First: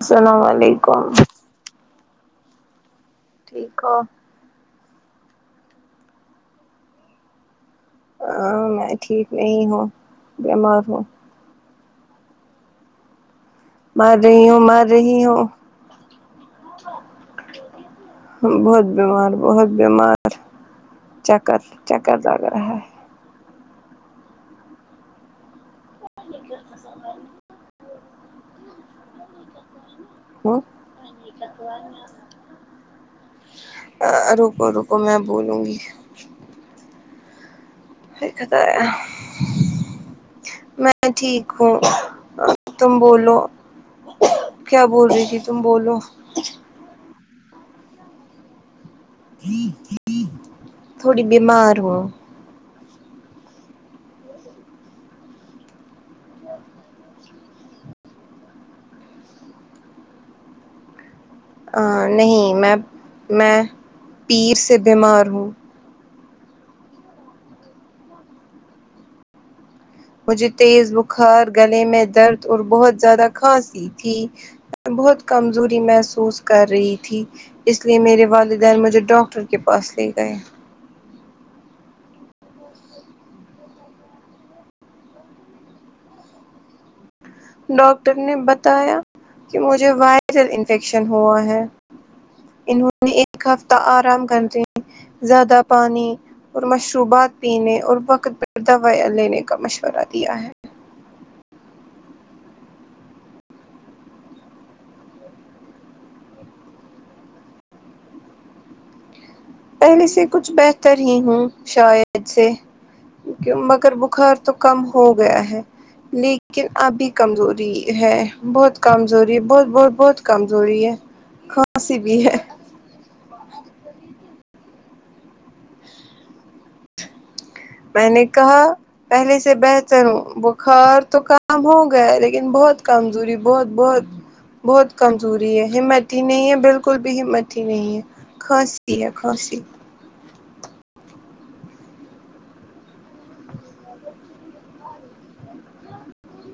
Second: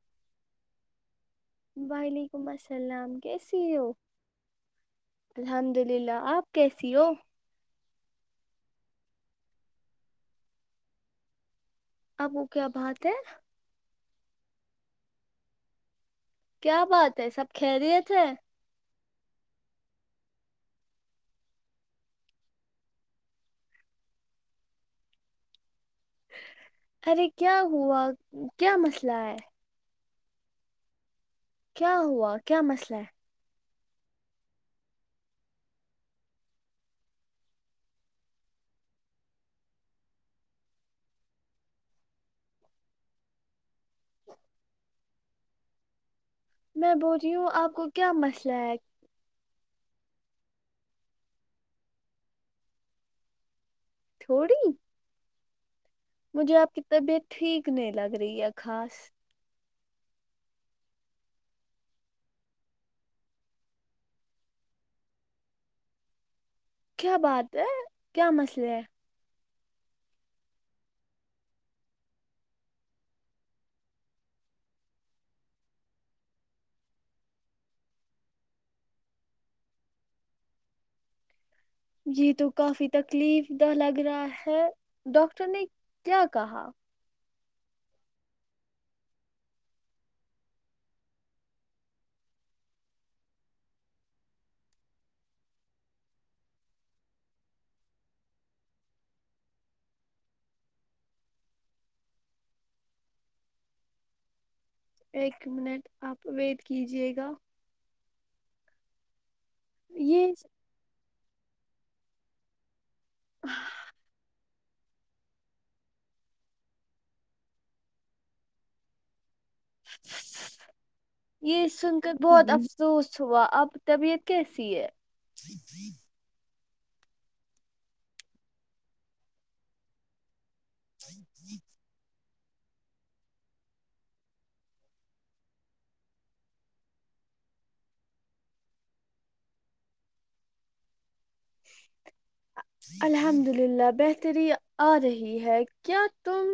سلام و علیکم وعلیکم السلام کیسی ہو الحمد للہ آپ کیسی ہو ہ میں ٹھیک نہیں ہوں بیمار ہوں ابو کیا بات ہے مار رہی ہوں مار رہی ہوں کیا بات ہے سب خیریت ہے بہت بیمار بہت بیمار چکر چکر لگ رہا ہے ارے کیا ہوا کیا مسلہ ہے ہ کیا ہوا کیا مسئلہ ہے ا رکو رکو میں بولوں گی [unintelligible] میں ٹھیک ہوں تم بولو کیا بول رہی تھی تم بولو میں بول رہی ہوں آپ کو کیا مسلہ ہے تھوڑی بیمار ہو تھوڑی مجھے آپ کی طبیعت ٹھیک نہیں لگ رہی ہے خاص آ نہیں میں میں پیر سے بیمار ہوں کیا بات ہے کیا مسلے ہے مجھے تیز بخار گلے میں درد اور بہت زیادہ کھانسی تھی بہت کمزوری محسوس کر رہی تھی اس لیے میرے والدین مجھے ڈاکٹر کے پاس لے گئے یہ تو کافی تکلیف دہ لگ رہا ہے ڈاکٹر نے کیا کہا ڈاکٹر نے بتایا کہ مجھے وائرل انفیکشن ہوا ہے انہوں نے ایک ہفتہ آرام کرنے زیادہ پانی اور مشروبات پینے اور وقت پر دوا لینے کا مشورہ دیا ہے ایک منٹ آپ ویٹ کیجیے گا پہلے سے یہ کچھ بہتر ہی ہوں شاید سے کہ مگر بخار تو کم ہو گیا ہے لیکن ابھی کمزوری ہے بہت کمزوری بہت بہت بہت کمزوری ہے یہ کھانسی سن کر بھی ہے بہت مہم. افسوس ہوا اب طبیعت کیسی ہے میں نے کہا پہلے سے بہتر ہوں بخار تو کام ہوگیا لیکن بہت کمزوری بہت بہت بہت کمزوری ہے ہمت ہی نہیں ہے بالکل بھی ہمت ہی نہیں ہے کھانسی ہے کھانسی الحمد للہ بہتری آ رہی ہے کیا تم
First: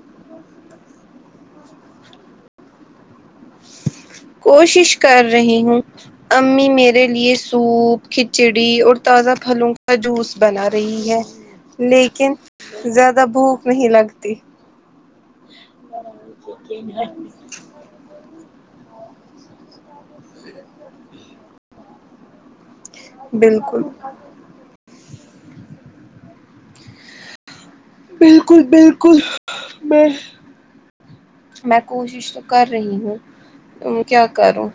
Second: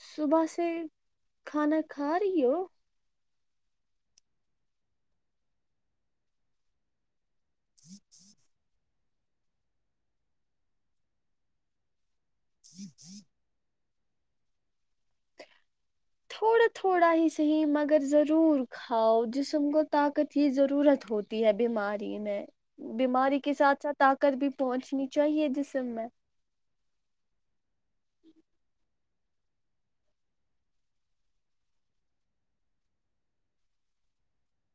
صبح سے کھانا کھا رہی ہو کوشش کر رہی ہوں امی میرے لیے سوپ کھچڑی اور تازہ پھلوں کا جوس بنا رہی ہے لیکن زیادہ بھوک نہیں لگتی تھوڑا تھوڑا ہی صحیح مگر ضرور ہاؤ جسم کو طاقت ہی ضرورت ہوتی ہے بیماری میں بیماری کے بالکل ساتھ ساتھ آ کر بھی پہنچنی چاہیے جسم میں بالکل بالکل میں میں کوشش تو کر رہی ہوں کیا کروں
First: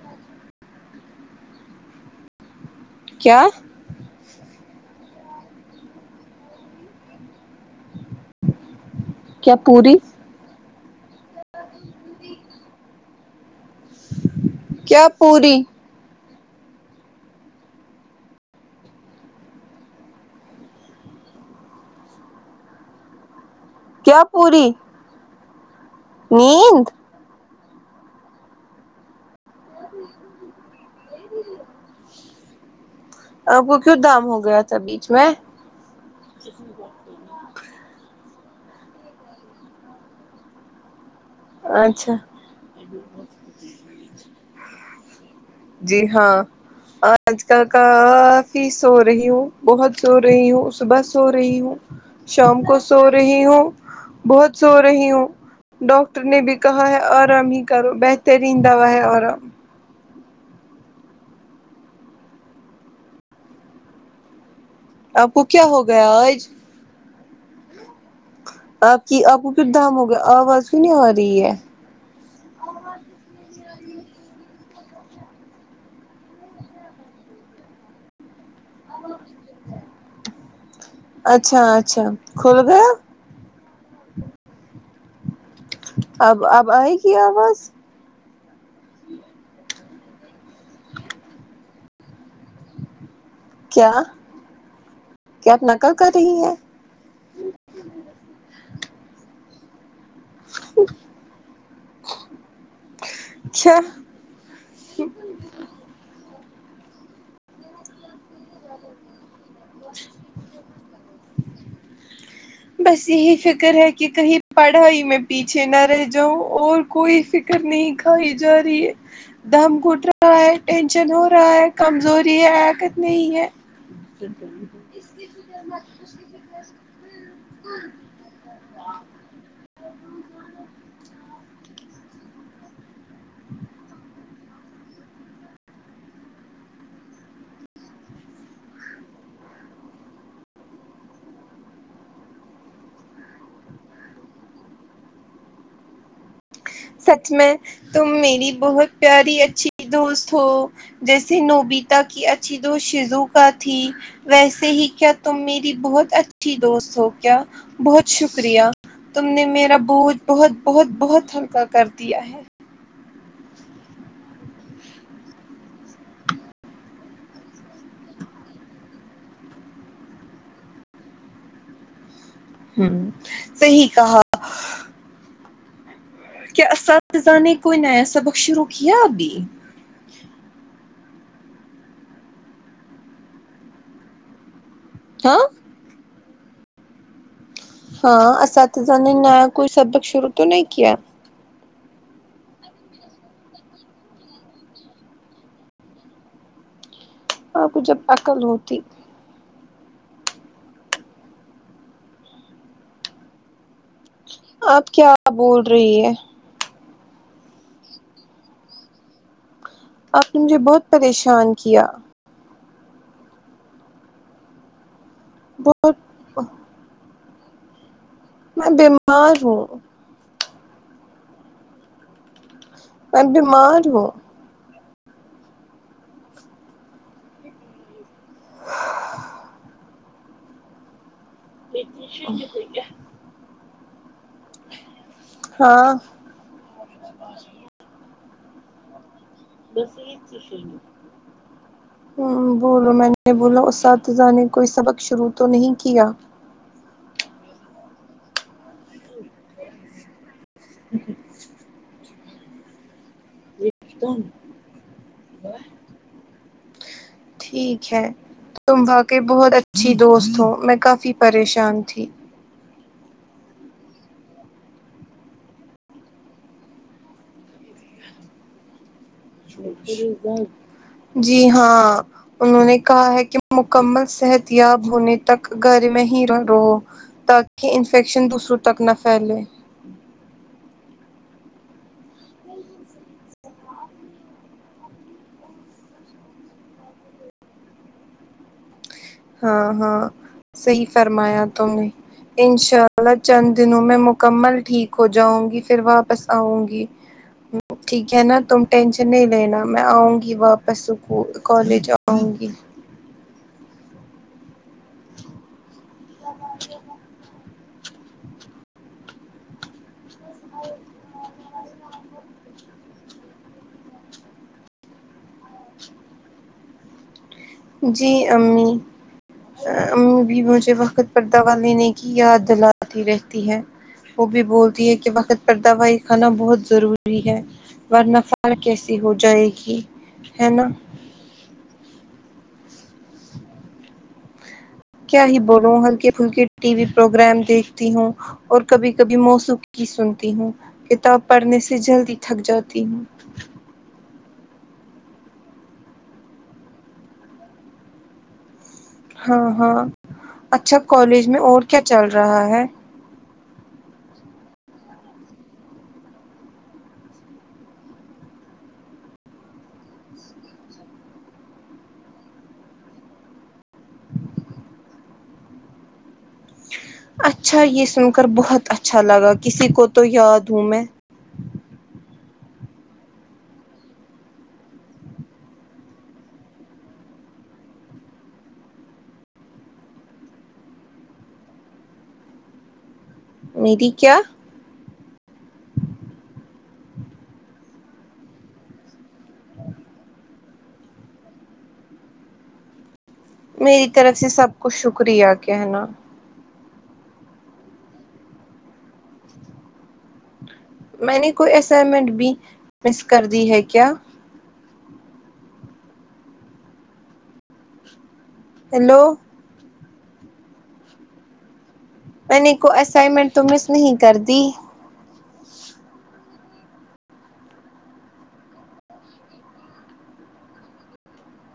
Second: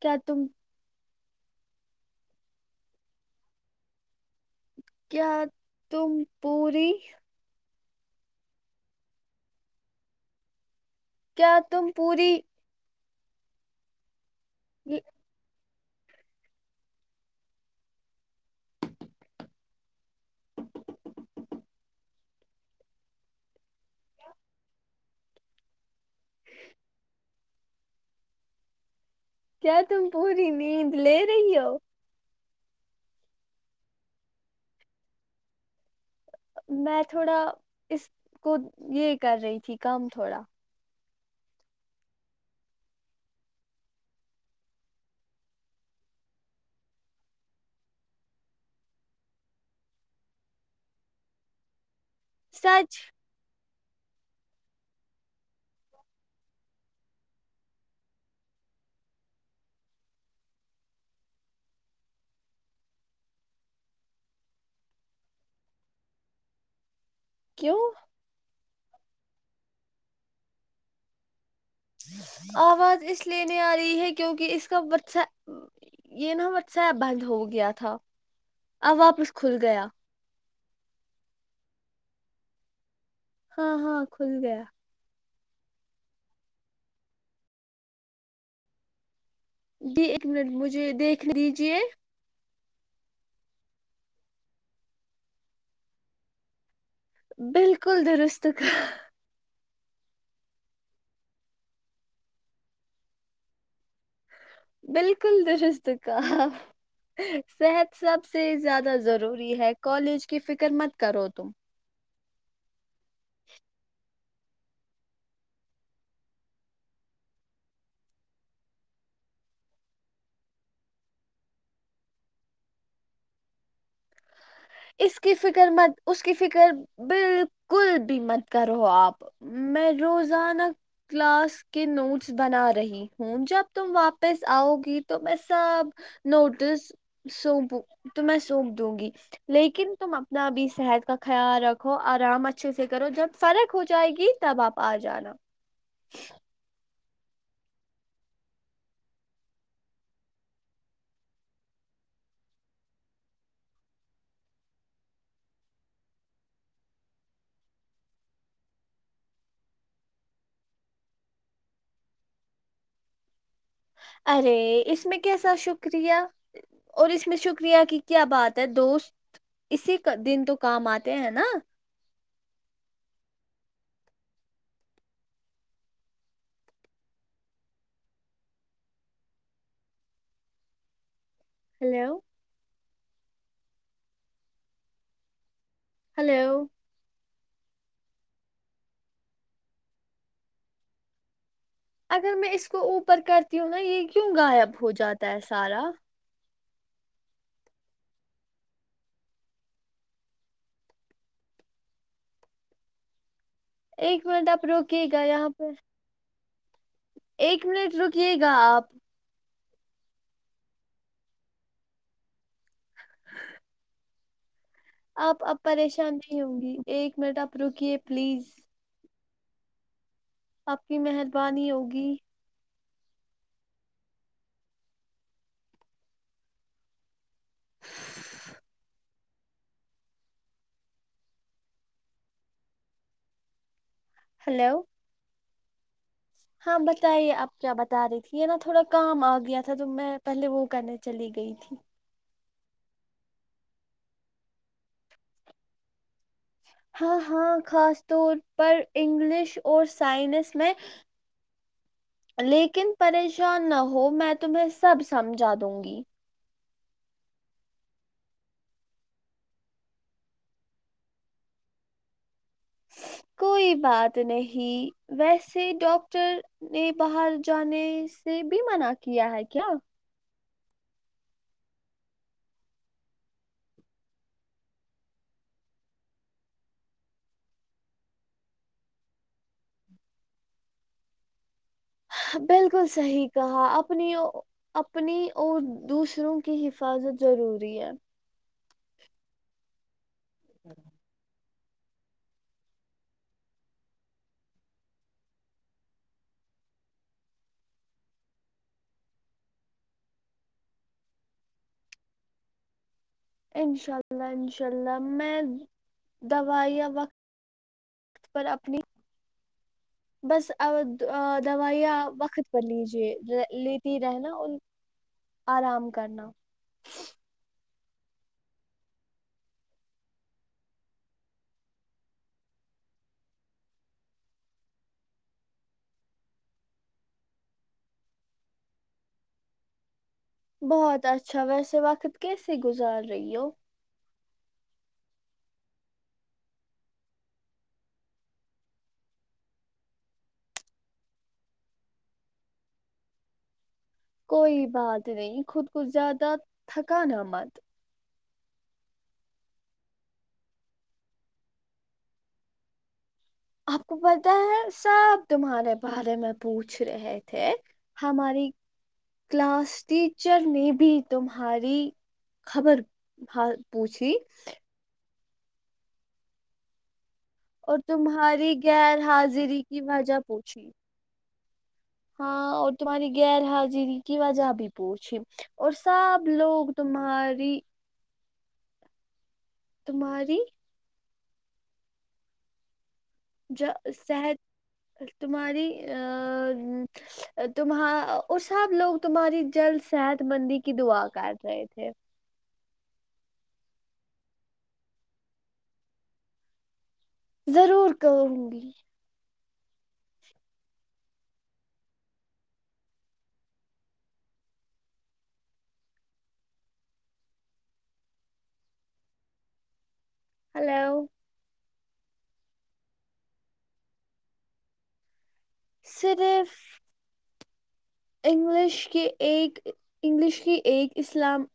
کیا تم کیا کیا تم پوری کیا پوری کیا تم پوری کیا پوری کیا پوری نیند کیا تم پوری نیند لے رہی ہو آپ کو کیوں دام ہو گیا تھا بیچھ میں میں تھوڑا اس کو یہ کر رہی تھی کام تھوڑا اچھا جی ہاں آج کا کافی سو رہی ہوں بہت سو رہی ہوں صبح سو رہی ہوں شام کو سچ سو رہی ہوں بہت سو رہی ہوں ڈاکٹر نے بھی کہا ہے آرام ہی کرو بہترین دوا ہے آرام آپ کو کیا ہو گیا آج کیوں آپ کی آپ کو پھر دام ہو گیا آواز کیوں نہیں آ رہی ہے آواز اس لیے نہیں آ رہی ہے کیونکہ اس کا بچہ یہ نا واٹس ایپ بند ہو گیا تھا اب واپس کھل گیا اچھا اچھا کھل گیا ہاں ہاں کھل گیا اب اب آئے گی آواز جی ایک منٹ مجھے دیکھنے دیجیے کیا کیا آپ نقل کر رہی ہیں بالکل درست کہا کیا بالکل درست کہا صحت سب سے زیادہ ضروری ہے کالج کی فکر مت کرو تم بس یہی فکر ہے کہ کہیں پڑھائی میں پیچھے نہ رہ جاؤں اور کوئی فکر نہیں کھائی جا رہی ہے دم گٹ رہا ہے ٹینشن ہو رہا ہے کمزوری ہے حرکت نہیں ہے جٹک اس کی فکر مت اس کی فکر بال کل بھی مت کرو آپ میں روزانہ ک لاس کے نوٹس بنا رہی ہوں جب تم واپس آؤ گی تو میں سب نوٹس سونپوں تو میں سونپ دوں گی لیکن تم اپنا بھی صحت کا خیال رکھو آرام اچھے سے کرو جب فرق ہو جائے گی تب آپ آ جانا سچ میں تم میری بہت پیاری اچھی دوست ہو جیسے نوبیتا کی اچھی شیجوکا تھی ویسے ہی کیا تم میری بہت اچھی دوست ہو کیا بہت شکریہ تم نے میرا بوجھ بہت بہت بہت ہلکا کر دیا ہے ارے اس میں کیسا شکریہ اور اس میں شکریہ کی کیا بات ہے دوست اسی کا دن تو کام آتے ہیں نا ہوں صحیح کہا کیا اساتذہ نے کوئی نیا سبق شروع کیا ابھی ہیلو ہاں ہیلو ہاں اساتذہ نے نیا کوئی سبق شروع تو نہیں کیا اگر میں اس کو اوپر کرتی ہوں نا یہ کیوں غائب ہو جاتا ہے سارا آپ کو جب عقل ہوتی ایک منٹ آپ روکے کیا گا یہاں بول پہ رہی ہے ایک منٹ رکیے گا آپ آپ نے مجھے بہت پریشان کیا ہ آپ اب بہت پریشان نہیں ہوں گی ایک منٹ آپ رکیے پلیز میں بیمار ہوں آپ کی مہربانی ہوگی میں بیمار ہوں م شج کوئی کیا ہیلو ہاں ہاں بتائیے آپ کیا بتا رہی تھی یہ نا تھوڑا کام آ گیا تھا تو میں پہلے وہ کرنے چلی گئی تھی ہ بولو میں نے بولا اساتذہ نے کوئی سبق شروع تو نہیں کیا ہاں ہاں خاص طور پر انگلش اور سائنس میں لیکن پریش شان نہ ہو میں تمہیں سب سمجھا دوں گی ٹھیک ہے تم واقعی بہت اچھی دوست ہو میں کافی پریشان تھی کوئی بات نہیں ویسے ڈاکٹر نے باہر جانے سے بھی مناع جی ہاں انہوں نے کہا ہے کہ مکمل صحتیاب ہونے تک گھر میں رہو تاکہ انفیکشن دوسروں تک نہ پھیلے بالکل صحیح کہا اپنی اپنی اور دوسروں کی حفاظت ضروری ہے ہاں ہاں صحیح فرمایا تم نے انشاء اللہ چند دنوں میں مکمل ٹھیک ہو جاؤں گی پھر واپس آؤں گی ٹھیک ہے نا تم ٹینشن نہیں لینا میں آؤں گی واپسک کالج آؤں گی انشاء اللہ انشاء اللہ میں دوائیا وقت پر اپنی بس ا دوائیاں وقت پر لیجیے لیتی رہنا اور آرام کرنا جی امی امی بھی مجھے وقت پر دوا لینے کی یاد دلاتی رہتی ہے وہ بھی بولتی ہے کہ وقت پر دوائی کھانا بہت ضروری ہے ورنہ فار کیسی ہو جائے گی ہے نا بہت اچھا ویسے وقت کیسے گزار رہی ہو کیا ہی بولو ہلکے پلکے ٹی وی پروگرام دیکھتی ہوں اور کبھی کبھی موسق کی سنتی ہوں کتاب پڑھنے سے جلدی تھک جاتی ہوں کوئی بات نہیں خود کو زیادہ تھکانا مت ہاں ہاں اچھا کالج میں اور کیا چل رہا ہے آپ کو پتہ ہے سب تمہارے بارے میں پوچھ رہے تھے ہماری کلاس ٹیچر نے بھی تمہاری خبر حال پوچھی اچھا اور یہ سن کر تمہاری بہت غیر اچھا لگا حاضری کسی کی کو تو وجہ یاد ہوں پوچھی میں ہاں اور تمہاری غیر حاضیری کی وجہ بھی پوچھی اور سب لوگ تمہاری تمہاری جو میری کیا صحت تمہاری آ تمہا اور سب لوگ تمہاری جل صحت مندی کی دعا کرٹ رہے تھے میری طرف سے سب کو شکریہ کہنا ضرور کہوں گی میں نے کوئی اسائنمنٹ بھی مس کر دی ہے کیا ہیلو ہیلو میں نے کو اسائنمنٹ تو مس نہیں کر دی صرف انگلش کی ایک انگلش کی ایک اسلام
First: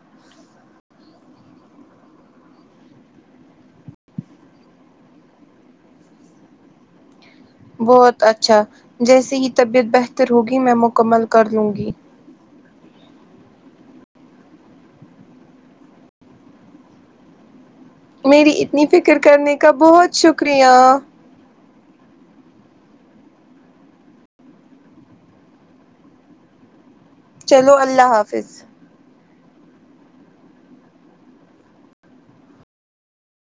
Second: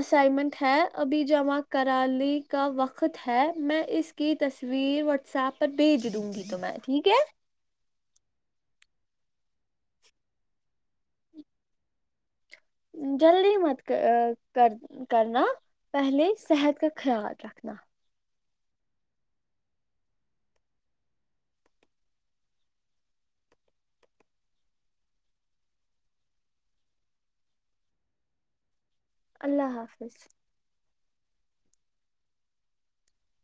اسائمنٹ ہے ابھی جمع کرانے کا وقت ہے میں اس کی تصویر واٹس ایپ پر بھیج دوں گی تو میں ٹھیک ہے بہت اچھا جیسے ہی طبیعت بہتر ہوگی میں مکمل کر لوں گی جلدی مت کر کرنا پہلے صحت کا خیال رکھنا میری اتنی فکر کرنے کا بہت شکریہ چلو اللہ حافظ اللہ حافظ